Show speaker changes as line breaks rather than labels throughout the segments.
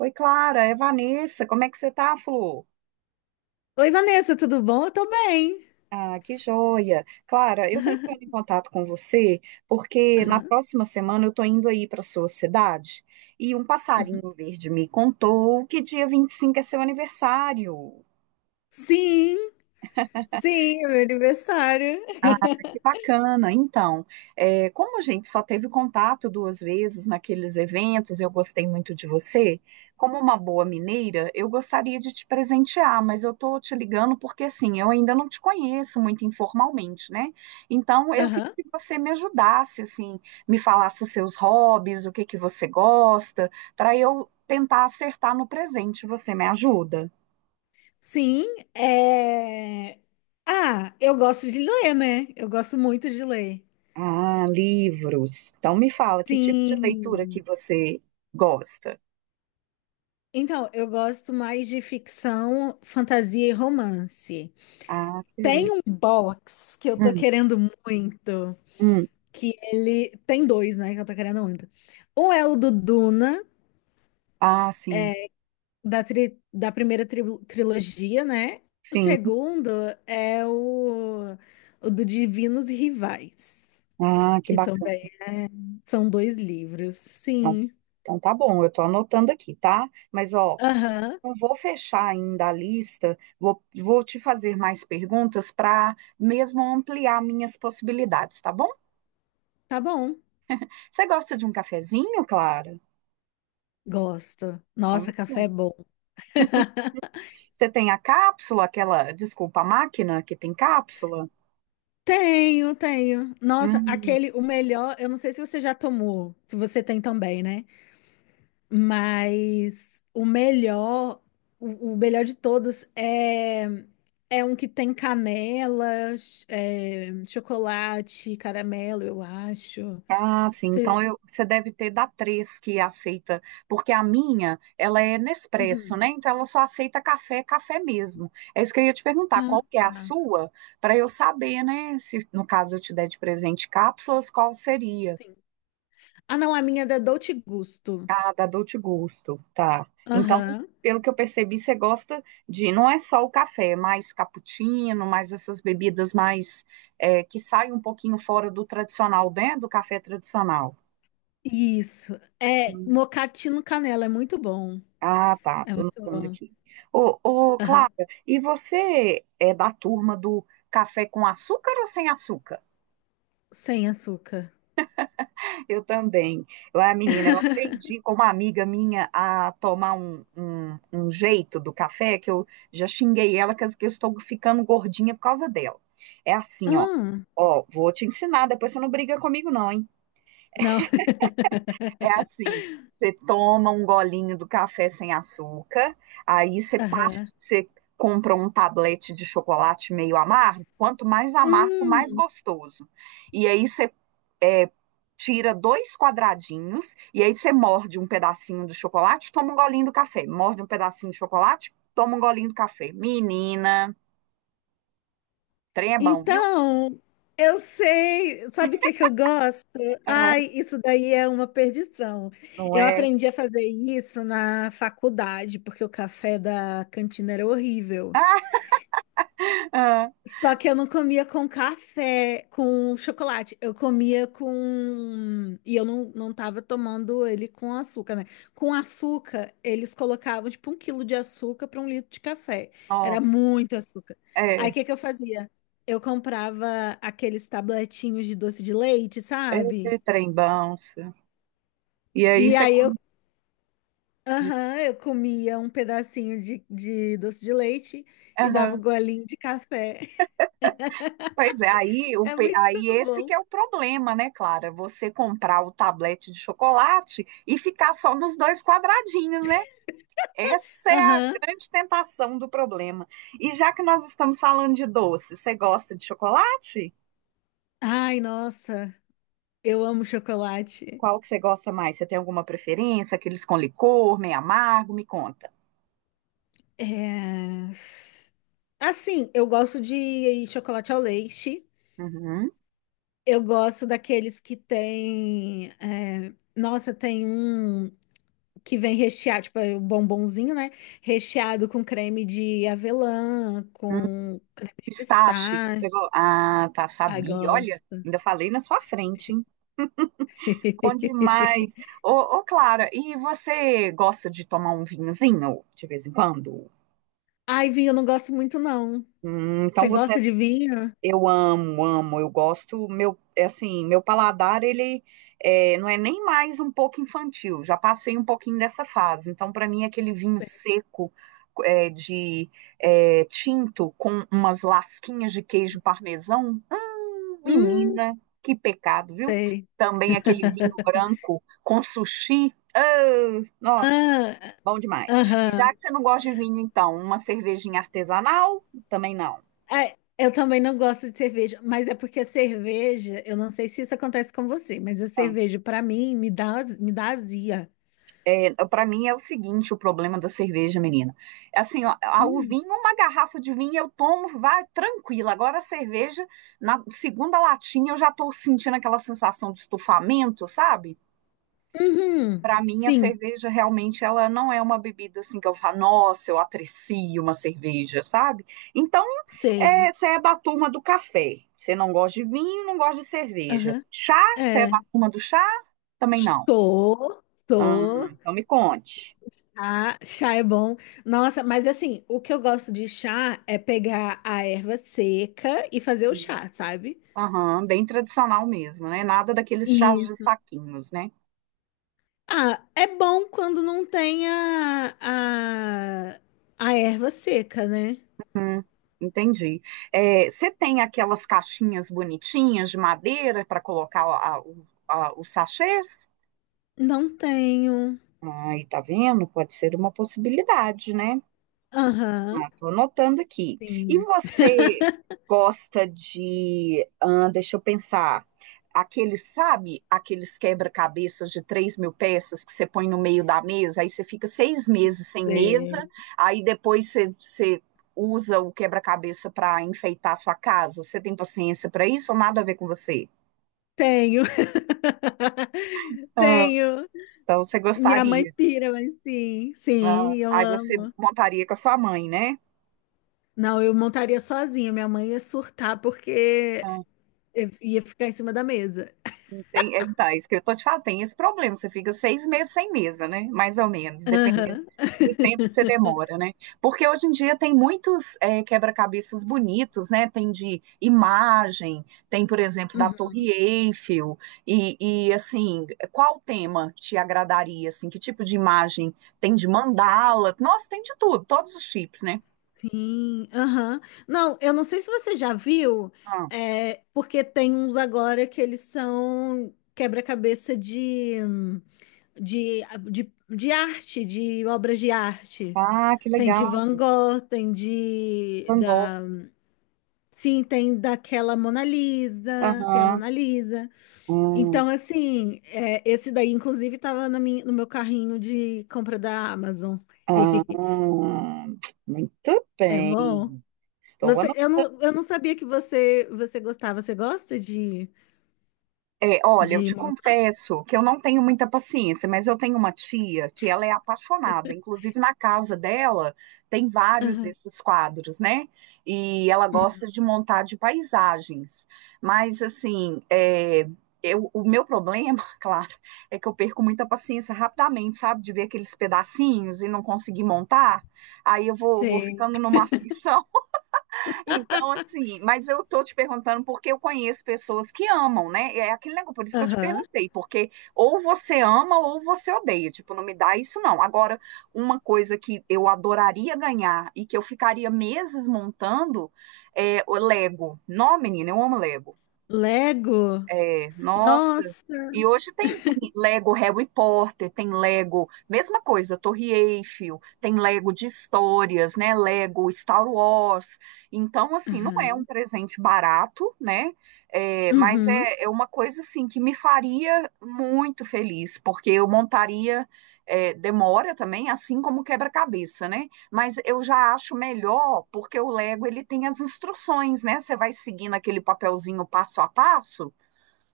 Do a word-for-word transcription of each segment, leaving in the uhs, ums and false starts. Oi, Clara, é Vanessa. Como é que você tá, Flor?
Oi, Vanessa, tudo bom? Eu tô bem.
Ah, que joia. Clara, eu tô entrando em contato com você porque na
Aham,
próxima semana eu tô indo aí para sua cidade e um
uhum.
passarinho verde me contou que dia vinte e cinco é seu aniversário.
Sim, sim, é meu aniversário.
Ah, que bacana. Então, é, como a gente só teve contato duas vezes naqueles eventos, eu gostei muito de você. Como uma boa mineira, eu gostaria de te presentear, mas eu tô te ligando porque assim, eu ainda não te conheço muito informalmente, né? Então, eu queria
Aham.
que você me ajudasse, assim, me falasse os seus hobbies, o que que você gosta, para eu tentar acertar no presente. Você me ajuda?
Sim, é... Ah, eu gosto de ler, né? Eu gosto muito de ler.
Ah, livros. Então me fala, que tipo de leitura que
Sim.
você gosta?
Então, eu gosto mais de ficção, fantasia e romance.
Ah, que
Tem
beleza.
um box que eu tô
Hum,
querendo muito,
hum.
que ele... tem dois, né, que eu tô querendo muito. Um é o do Duna,
Ah, sim,
da, tri- da primeira tri- trilogia, né? O
sim.
segundo é o, o do Divinos Rivais,
Ah, que
que
bacana.
também é- são dois livros.
Então,
Sim.
então tá bom, eu tô anotando aqui, tá? Mas ó,
Aham,
não vou fechar ainda a lista, vou, vou te fazer mais perguntas para mesmo ampliar minhas possibilidades, tá bom?
tá bom.
Você gosta de um cafezinho, Clara?
Gosto.
Então
Nossa,
me
café é
conta.
bom.
Você tem a cápsula, aquela, desculpa, a máquina que tem cápsula?
Tenho, tenho. Nossa,
Hum.
aquele, o melhor, eu não sei se você já tomou, se você tem também, né? Mas o melhor, o, o melhor de todos é, é um que tem canela, ch- é, chocolate, caramelo, eu acho.
Ah, sim. Então
Você-
eu, você deve ter da três que aceita, porque a minha, ela é Nespresso,
Uhum.
né? Então ela só aceita café, café mesmo. É isso que eu ia te perguntar,
Ah,
qual que é a sua, para eu saber, né? Se no caso eu te der de presente cápsulas, qual seria?
sim. Ah, não, a minha é da Dolce Gusto.
Ah, da Dolce Gusto, tá. Então,
Aham.
pelo que eu percebi, você gosta de, não é só o café, é mais cappuccino, mais essas bebidas mais, é, que saem um pouquinho fora do tradicional, né? Do café tradicional.
Isso. É mocatino canela, é muito bom.
Ah, tá,
É
tô
muito
anotando
bom.
aqui. Ô, ô, Clara,
Aham.
e você é da turma do café com açúcar ou sem açúcar?
Sem açúcar.
Eu também. Eu, a menina, eu aprendi com uma amiga minha a tomar um, um, um jeito do café, que eu já xinguei ela, que eu que eu estou ficando gordinha por causa dela. É assim, ó.
Ah,
Ó, vou te ensinar, depois você não briga comigo, não, hein?
não.
É assim, você toma um golinho do café sem açúcar, aí você
Aham.
parte, você compra um tablete de chocolate meio amargo, quanto mais amargo, mais
Hum.
gostoso. E aí você é, tira dois quadradinhos, e aí você morde um pedacinho do chocolate, toma um golinho do café. Morde um pedacinho de chocolate, toma um golinho do café. Menina, trem é bom, viu?
Então, eu sei, sabe o que que eu gosto?
É,
Ai, isso daí é uma perdição.
não
Eu
é?
aprendi a fazer isso na faculdade, porque o café da cantina era horrível.
Ah, ah,
Só que eu não comia com café, com chocolate. Eu comia com. E eu não, não tava tomando ele com açúcar, né? Com açúcar, eles colocavam tipo um quilo de açúcar para um litro de café. Era
nossa,
muito açúcar. Aí o
é,
que que eu fazia? Eu comprava aqueles tabletinhos de doce de leite,
é, é
sabe?
trem bom. Isso. E aí
E
você
aí eu,
come.
aham, eu comia um pedacinho de, de doce de leite e dava
Aham.
um golinho de café.
Pois é, aí, o,
É
pe-
muito
aí esse que
bom.
é o problema, né, Clara? Você comprar o tablete de chocolate e ficar só nos dois quadradinhos, né? Essa é a
Aham.
grande tentação do problema. E já que nós estamos falando de doce, você gosta de chocolate?
Ai, nossa, eu amo chocolate.
Qual que você gosta mais? Você tem alguma preferência? Aqueles com licor, meio amargo? Me conta.
É... Assim, eu gosto de chocolate ao leite.
Uhum.
Eu gosto daqueles que tem. é, Nossa, tem um que vem recheado, tipo, é o bombonzinho, né? Recheado com creme de avelã,
Hum,
com
pistache, você
pistache.
gosta? Ah, tá,
Ai,
sabia. Olha,
gosto.
ainda falei na sua frente, hein? Bom demais. Ô, ô, Clara, e você gosta de tomar um vinhozinho de vez em quando?
Ai, vinho, eu não gosto muito, não.
Hum,
Você
então você,
gosta de vinho?
eu amo, amo, eu gosto. Meu, é assim, meu paladar ele é, não é nem mais um pouco infantil. Já passei um pouquinho dessa fase. Então para mim aquele vinho seco é, de é, tinto com umas lasquinhas de queijo parmesão.
Hum,
Menina, que pecado, viu?
sei.
Também aquele vinho branco com sushi. Ah, nossa,
Ah,
bom demais. E já
aham.
que você não gosta de vinho, então, uma cervejinha artesanal? Também não.
Ah, eu também não gosto de cerveja, mas é porque a cerveja, eu não sei se isso acontece com você, mas a cerveja, pra mim, me dá, me dá azia.
Para mim é o seguinte, o problema da cerveja, menina. É assim, ó, a- o
Hum.
vinho, uma garrafa de vinho eu tomo, vai tranquila. Agora a cerveja, na segunda latinha eu já tô sentindo aquela sensação de estufamento, sabe? Para
Uhum.
mim, a
Sim,
cerveja realmente ela não é uma bebida assim que eu falo, nossa, eu aprecio uma cerveja, sabe? Então,
sei.
é, você é da turma do café. Você não gosta de vinho, não gosta de cerveja.
Aham.
Chá, você é da
É.
turma do chá? Também não.
Tô,
Hum,
tô.
então me conte.
Chá, chá é bom. Nossa, mas assim, o que eu gosto de chá é pegar a erva seca e fazer o
Sim.
chá, sabe?
Aham, bem tradicional mesmo, né? Nada daqueles chás de
Isso.
saquinhos, né?
Ah, é bom quando não tem a, a, a erva seca, né?
Hum, entendi. É, você tem aquelas caixinhas bonitinhas de madeira para colocar a- o- a- os sachês?
Não tenho.
Ai, tá vendo? Pode ser uma possibilidade, né?
Aham.
Ah, tô anotando aqui. E
Sim.
você gosta de, ah, deixa eu pensar, aqueles, sabe, aqueles quebra-cabeças de três mil peças que você põe no meio da mesa, aí você fica seis meses sem mesa,
é,
aí depois você, você usa o quebra-cabeça para enfeitar a sua casa. Você tem paciência para isso ou nada a ver com você?
Tenho.
Ah,
Tenho.
então você
Minha mãe
gostaria.
pira, mas sim.
Ah,
Sim, eu
aí você
amo.
montaria com a sua mãe, né?
Não, eu montaria sozinha. Minha mãe ia surtar porque eu ia ficar em cima da mesa.
Tem, é, tá, isso que eu tô te falando, tem esse problema, você fica seis meses sem mesa, né? Mais ou menos, dependendo
Aham.
do tempo que você demora, né? Porque hoje em dia tem muitos é, quebra-cabeças bonitos, né? Tem de imagem, tem, por exemplo, da
Uhum,
Torre Eiffel, e, e assim, qual tema te agradaria, assim? Que tipo de imagem? Tem de mandala? Nossa, tem de tudo, todos os tipos, né?
sim, aham. Não, eu não sei se você já viu,
Ah,
é, porque tem uns agora que eles são quebra-cabeça de. de, de, de arte, de obras de arte.
ah, que
Tem de
legal,
Van Gogh, tem de
Van Gogh.
da, sim, tem daquela Mona Lisa, tem a
Aham.
Mona Lisa.
Hum,
Então, assim, é, esse daí, inclusive, estava na minha, no meu carrinho de compra da Amazon.
ah, muito.
É bom.
Estou
Você, eu
anotando.
não, eu não sabia que você, você gostava. Você gosta de,
É, olha, eu
de...
te
mon-
confesso que eu não tenho muita paciência, mas eu tenho uma tia que ela é apaixonada. Inclusive, na casa dela tem vários
aham.
desses quadros, né? E ela
Hum,
gosta de montar de paisagens. Mas, assim, é, eu, o meu problema, claro, é que eu perco muita paciência rapidamente, sabe? De ver aqueles pedacinhos e não conseguir montar. Aí eu vou, vou
sei.
ficando numa aflição. Então, assim, mas eu tô te perguntando porque eu conheço pessoas que amam, né? É aquele negócio, por isso que eu te
Aham.
perguntei, porque ou você ama ou você odeia, tipo, não me dá isso não. Agora, uma coisa que eu adoraria ganhar e que eu ficaria meses montando é o Lego. Não, menina, eu amo Lego.
Lego?
É, nossa.
Nossa.
E hoje tem, tem Lego Harry Potter, tem Lego, mesma coisa, Torre Eiffel, tem Lego de histórias, né? Lego Star Wars. Então, assim, não é um
Aham.
presente barato, né? É, mas
Uhum.
é, é uma coisa, assim, que me faria muito feliz, porque eu montaria. É, demora também, assim como quebra-cabeça, né? Mas eu já acho melhor, porque o Lego ele tem as instruções, né? Você vai seguindo aquele papelzinho passo a passo,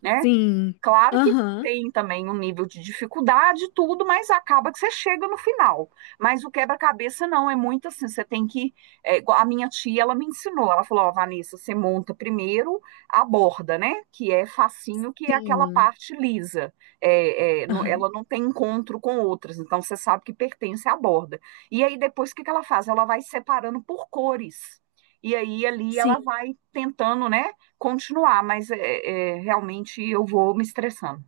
né?
Sim.
Claro que
Aham.
tem também um nível de dificuldade, e tudo, mas acaba que você chega no final. Mas o quebra-cabeça não, é muito assim, você tem que. É, igual a minha tia, ela me ensinou, ela falou: Ó, Vanessa, você monta primeiro a borda, né? Que é facinho, que é aquela
Sim.
parte lisa. É, é, não-
Aham.
ela não tem encontro com outras, então você sabe que pertence à borda. E aí depois o que que ela faz? Ela vai separando por cores. E aí ali
Sim.
ela vai tentando, né? Continuar, mas é, é, realmente eu vou me estressando.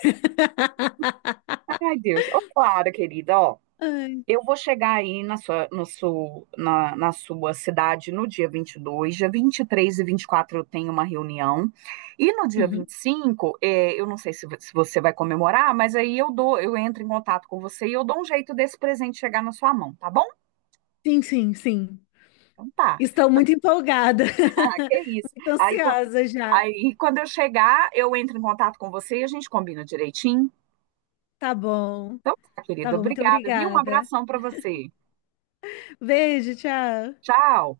Ai, Deus. Ô, Clara, querida, ó,
Ai.
eu vou chegar aí na sua, no seu- na, na sua cidade no dia vinte e dois, dia vinte e três e e vinte e quatro eu tenho uma reunião, e no dia
Uhum.
vinte e cinco, é, eu não sei se, vo- se você vai comemorar, mas aí eu dou, eu entro em contato com você e eu dou um jeito desse presente chegar na sua mão, tá bom?
Sim, sim, sim.
Então tá.
Estou muito empolgada.
Ah, que isso.
Muito
Aí, quan-
ansiosa já.
aí quando eu chegar, eu entro em contato com você e a gente combina direitinho.
Tá bom.
Então tá,
Tá
querido.
bom, muito
Obrigada, viu? Um
obrigada.
abração para você.
Beijo, tchau.
Tchau.